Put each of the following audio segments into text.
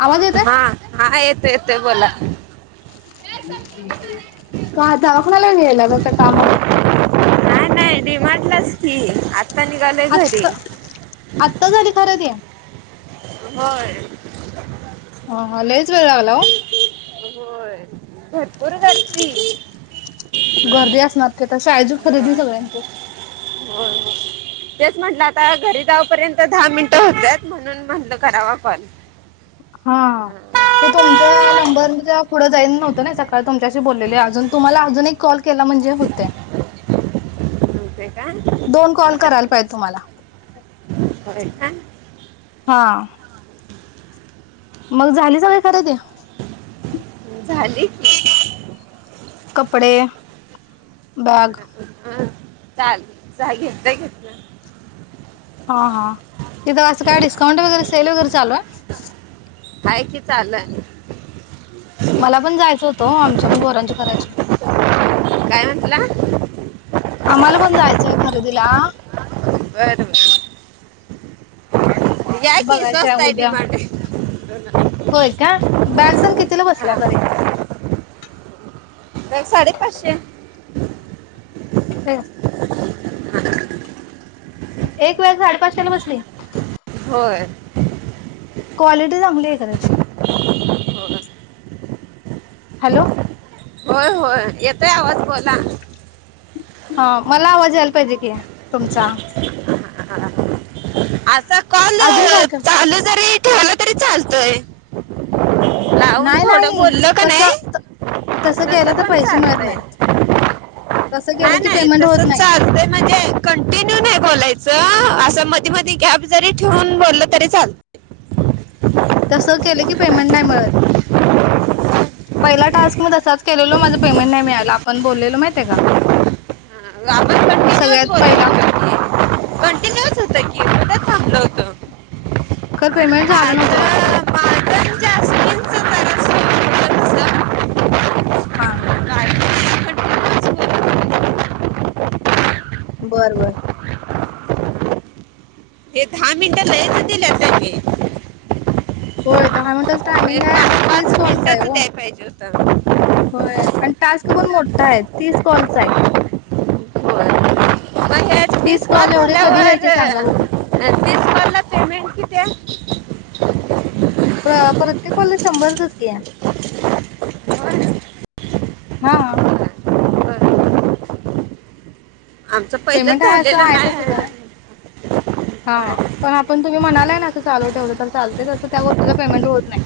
आवाज येतोय? हा हा येत येत बोला [inaudible] डीमार्टलाचकी की आता निघालोय घरी आत्ता आत्ता झाली खरं ते. होय हा हा लयच वेळ लागला ओ.. होय, भरपूर गर्दी गर्दी असणार की, आता शाळेची खरेदी होय सगळ्यांचे. होय तेच म्हटलं आता घरी जाऊपर्यंत दहा मिनटं होत्यात, म्हणून म्हटल कराव कॉल हा ते तुमचा नंबर पुढ जाईल सकाळ तुमच्याशी बोलले, अजून तुम्हाला अजून एक कॉल केला म्हणजे होतंय. होते का दोन कॉल बर करायला पाहिजे तुम्हाला होय का [unintelligible] हा. मग झाली सगळी खरेदी? झाली. कपडे बॅग ह हा चाल च्यात घेत ना [unintelligible] हा हा तिथं असं काय, डिस्काउंट वगैरे सेल वगैरे चालूलाय हाय कि चालू हाय! मला पण जायचं होतं, आमच्या पण पोराचे करायचे काय म्हटला? आम्हाला पण जायचंय खरेदीला. बर, बर याकीे बघायचंय स्वस्त आहे डी उद्या मार्ट होय का बॅगसण कितीला बसल्या दरीत हा [unintelligible] साडे पाचशे [unintelligible] हम. एक बॅग साडेपाचशे बसली. बर.. क्वालिटी चांगली आहे का त्याची? ह [unintelligible] हॅलो! होय, होय, येतोय आवाज बोला हा मला आवाज यायला पाहिजे कि, तुमचा आता अजून काय, काय खेलं तरी चालतय [unintelligible] लावून नाही थोडं नाही बोल का तस नाही, तसं तस केलं तर पण पैसे मिळत चालतय. नाहीत तसं नाही, केलं की नाही, पेमेंट तस होत नाही चालत म्हणजे, कंटिन्यू नाही बोलायचं. अस मधी, मधी, गॅप जरी ठेवून बोलल तरी चाल तस केलं की पेमेंट नाही मिळत. पहिला टास्क मी तसाच केलेलं, माझं पेमेंट नाही मिळाला आपण बोललेलो माहित आहे का? हा, आपण कंटिन्यूच सगळ्यात बोलत पहिला होतो की कुठं फाटलं होतं. खर, पेमेंट झालं नव्हतं माझं त्याच. माझं जास्मिनचं जरासं होतं तसं हा. हे बर, बर. दहा मिनट लईच दिल्यात त्यांनी. होय दहा मिनटच होय पाच, पाच, मिनिटाच द्याय पाहिजे होत. होय आणि टास्क पण मोठा हाय. तीस कॉलचा हाय. होय मग हे तीस कॉल एवढे कधी झाल्यावर व्हायचे सांगा बघू. अं, तीस कॉल ला पेमेंट किती हाय? प्रत्येक कॉलेज शंभरचच की. बरं. हा. आमचं पेमेंट पहिलंच आहे असं झालेलं आहे तसंच आहे नाय. हा पण आता पण तुम्ही म्हणालाय नां चालू ठेवलं तर चालतय तस त्या गोष्टीला पेमेंट होत नाय.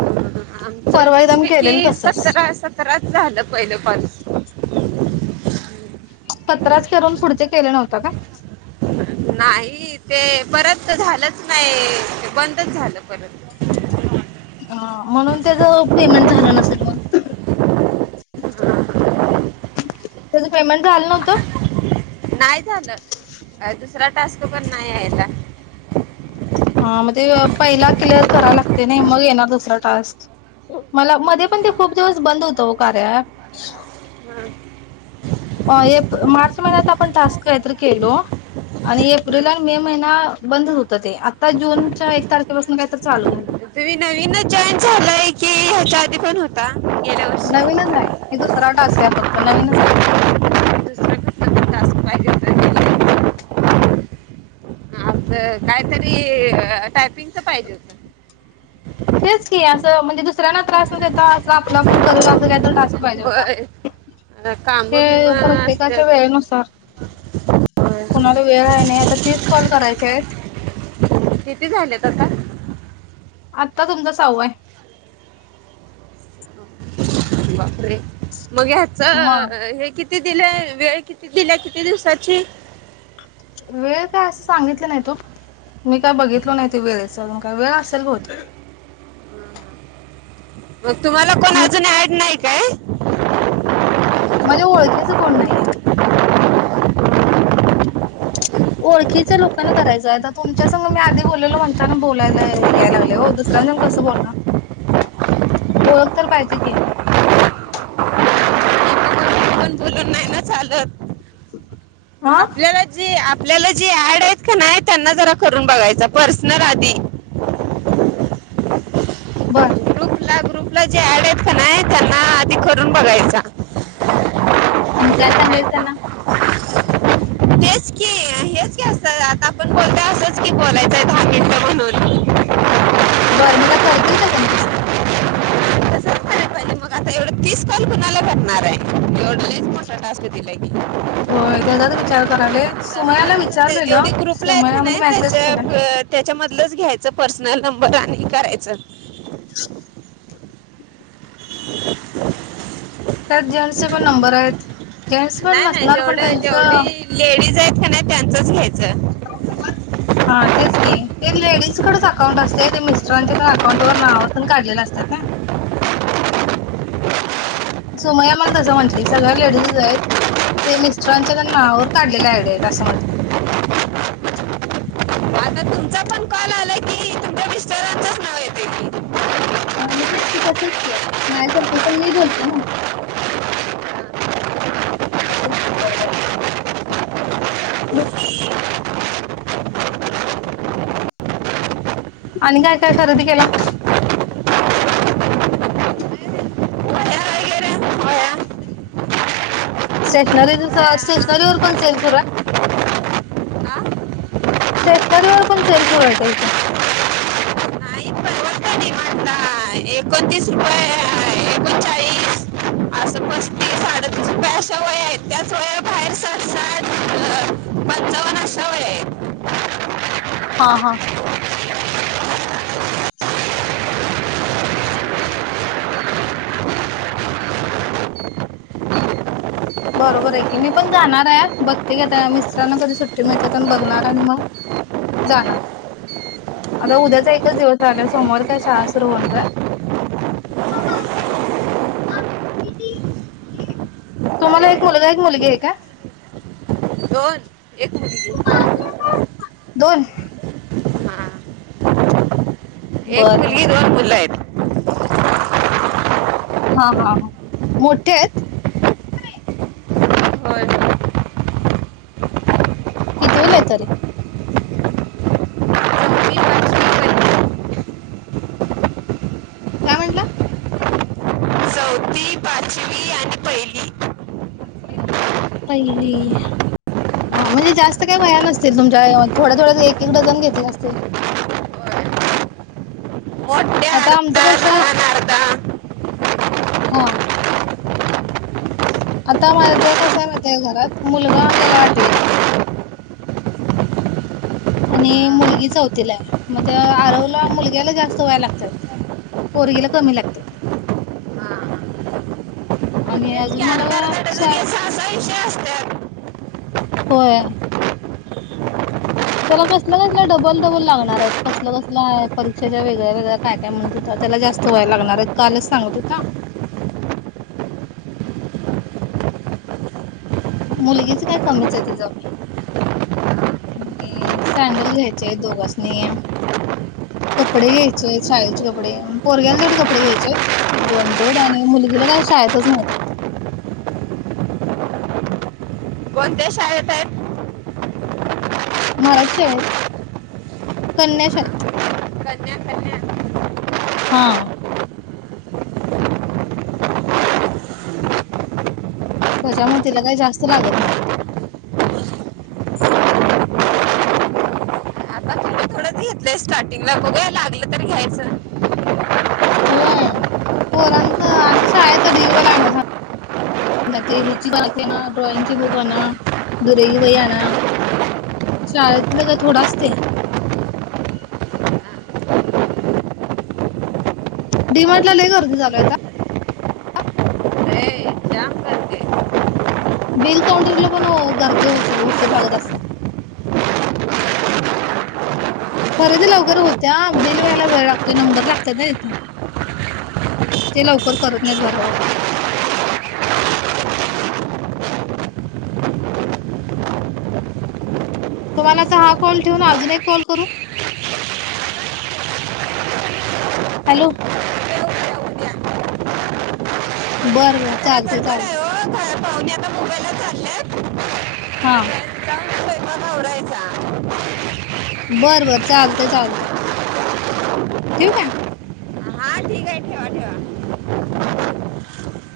[unintelligible] आमचं वीस पैकी सतरा सतराच झालं पहिलं कॉल. सतराच करून पुढचे केले नव्हता काय? नाही ते परत झालंच नाई बंदच झालं परत. हा म्हणून त्याच पेमेंट झालं नसेल मग. त्याच पेमेंट झालं नव्हतं? नाही झालं अं, दुसरा टास्क पण नाही आहे आता. हा म्हणजे पहिला क्लिअर कराय लागतय नाही मग येणार दुसरा टास्क. मला मध्ये पण ते खूप दिवस बंद होत कार्या अँप हा. अ एप मार्च महिन्यात आपण टास्क काहीतर केलो. आणि एप्रिल हा. आणि मे महिना बंदच होत. ते आता जूनच्या एक तारखेपासून काय तर चालू झालय. तुम्ही नवीनच जॉईन झालाय की ह्याच्या आधी पण होता? गेल्या वर्षी नवीनच हाय हे दुसरा टास्क हाय फक्त नवीनच हाय. दुसरा कसला पण टास्क पाहिजे होता त्याला. आमच कायतरी टायपिंगच पाहिजे होत. तेच की असं. म्हणजे दुसऱ्यांना त्रास न देता अस आपलं आपण करत अस काय तर टास्क पाहिजे होता. होय. काम हे बिम असतात प्रत्येकाच्या वेळेनुसार होय. कोणाला वेळ हाय. नाई आता तेच कॉल करायचे हाईत. किती झालेत आता? आता तुमचा साहावा हाय. बापरे मग ह्याच मग हे किती दिलय वेळ किती दिल्या किती दिवसाची? वेळ काय असं सांगितलं नाहीत ओ. मी काय बघितलो नाही ते वेळेच काय वेळ असेल बहुतेक. मग तुम्हाला कोण अजून ऍड नाई काय? माझ्या ओळखीच कोण नाही आहेत. [unintelligible] ओळखीच्या लोकांना करायचंय आता तुमच्या संग मी आधी बोल्लेलो म्हणताना बोलायला याय लागलय हो. दुसऱ्यां संग कस बोलणार ओळख तर पाहिजे की. इथं [unintelligible] कोण- कोण बोलून नाही ना चालत. हा आपल्याला जे आप आपल्याला जे ऍड हायत कनाय त्यांना जरा करून बघायच पर्सनल आधी. बर. आपला जे ऍड आहेत का नाही त्यांना आधी करून बघायचा. आणि काय सांगायच त्यांना तेच की हेच की अस आता आपण बोलतोय असंच की बोलायचंय दहा मिनट म्हणून बरं मग त्या करतील का त्यांनी तसं एवढ तीस कॉल कुणाला करणार आहे. एवढ लईच मोठा टास्क दिलाय की, होय. त्याचात विचार करालोय. सुमयाला तसंच ते विचारलेलं जेवढी ग्रुपला सुमया म्हणजे मेसेज केला. त्यातलंच घ्यायचं पर्सनल नंबर आणि करायचं. त्यात जेंट्स पण नंबर आहेत. जेंट्स पण नाही नाही नसणार पण जेवढं जेवढी त्यांचं लेडीज आहेत का नाही त्यांचंच घ्यायचं. वा हा तेच की ते लेडीज कडेच अकाउंट असते ते मिस्टरांच्या त्या अकाउंट वर नाव तेन काढलेलं. का सुमय्या मला तसं म्हटलं सगळ्या लेडीज आहेत. ते मिस्टरांच्या त्यां नावरवर काढलेले आयडिया आहेत असं म्हंटले. आता तुमचा पण कॉल आला की तुमच्या मिस्टरांचंच नाव येते की हा मग तेच कि तसच की माझ्यासारखं पण मी बोलते ना! असच बरोबर. [inaudible] आणि काय काय खरेदी केला. [inaudible] वया वगैरे वया स्टेशनरी सगळं वया स्टेशनरी वर पण सेल सुरू आहे. आ? स्टेशनरी वर पण सेल्स सुरू आहे का तिथं. नाही परवडतं डिमांडला एकोणतीस रुपये एकोणचाळीस असं पस्तीस अडतीस रुपये अशा वया आहेत त्याच वया बाहेर साठ साठ अ, पंचावन्न अशा वया आहेत हा हा. बरोबर आहे की, मी पण जाणार आहे बघते घता मिस्त्रांना कधी सुट्टी मिळते आणि बघणार आणि मग जाणार. आता उद्याचा एकच दिवस राहिलाय सोमवार काय शाळा सुरू होणार आहे. [unintelligible] तुम्हाला एक बापरे. मुलगा एक मुलगी आहे काय? दोन. एक मुलगी दोन हा एक बर बर मुलगी दोन मुलं आहेत. हा हा मोठे आहेत. होय कितवीला आहेत तरी? चौथी पाचवी पहिली काय म्हटला. चौथी पाचवी आणि पहिली पहिली हा म्हणजे जास्त काय वह्या नसतील तुमच्या थोड्या थोड्या एक एक डझन घेतला असतील. [inaudible] होय. मोठ्या आता आमचं अर्धा कस आहे, लहान अर्धा हा आता माझ्या ज कस आहे मातय घरात मुलगा गेला आठवीला. [inaudible] हा, आणि मुलगी चौतीलाय मग त्या आरवला मुलग्याला जास्त वह्या लागतात. पोरगीला कमी लागते. हा. मग आणि तेच की अजून अर्धा अर्धा डझन मलाक्षा या सहा सहा विषय असतात होय. त्याला कसलं कसलं डबल डबल लागणार आहेत, कसलं कसलं आहे परीक्षेच्या वेगळ्या वेगळ्या काय काय म्हणत होतात. त्याला जास्त वय लागणार आहेत कालच सांगत होता. मुलगीच काय कमीच आहे तिज आणि सँडल घ्यायचे आहे दोघांनी. कपडे घ्यायचे शाळेचे कपडे पोरग्याला तेवढे कपडे घ्यायचे दोन जोड आणि मुलगीला काय शाळा च मा [inaudible] कोणत्या शाळेत आहेत. मराठी शाळेत, कन्या शाळेत‌ कन्या कन्या हा त्याच्यामुळ तिला काही जास्त लागत नाही. आता तुम्ही थोडंच स्टार्टिंगला बघाला लागलं तरी घ्यायचं. होय पोरांचं आणि शाळेचं ढीगभर [unintelligible] आणायचं. ते [inaudible] हची ना ड्रॉइंग बुक आण दुरेगबाई आण शाळेतलं काय थोडा असतय. डीमार्ट लाय गर्दी झालया [inaudible] आता ए, जाम करते बिल साउंडरला पण गर्दी होय असल उशीर लागत असेल. खरेदी लवकर होत्या बिल व्हायला वेळ लागतोय नंबर लागत ना तिथ, ते लवकर करत नाहीत भराभर. तुम्हाला हा कॉल ठेवून अजून एक कॉल करू. हॅलो, उद्या, उद्या, उद्या. बरं बर, जरा चालतंय गडबड आहे चालतंय. हो काय पाहुणे आता मुंबईला चालल्यात हा, जाऊन स्वयंपाक आवरायचा बरं बरं, चालतंय चालतंय. ठेवू काय? हा ठीक आहे ठेवा ठेवा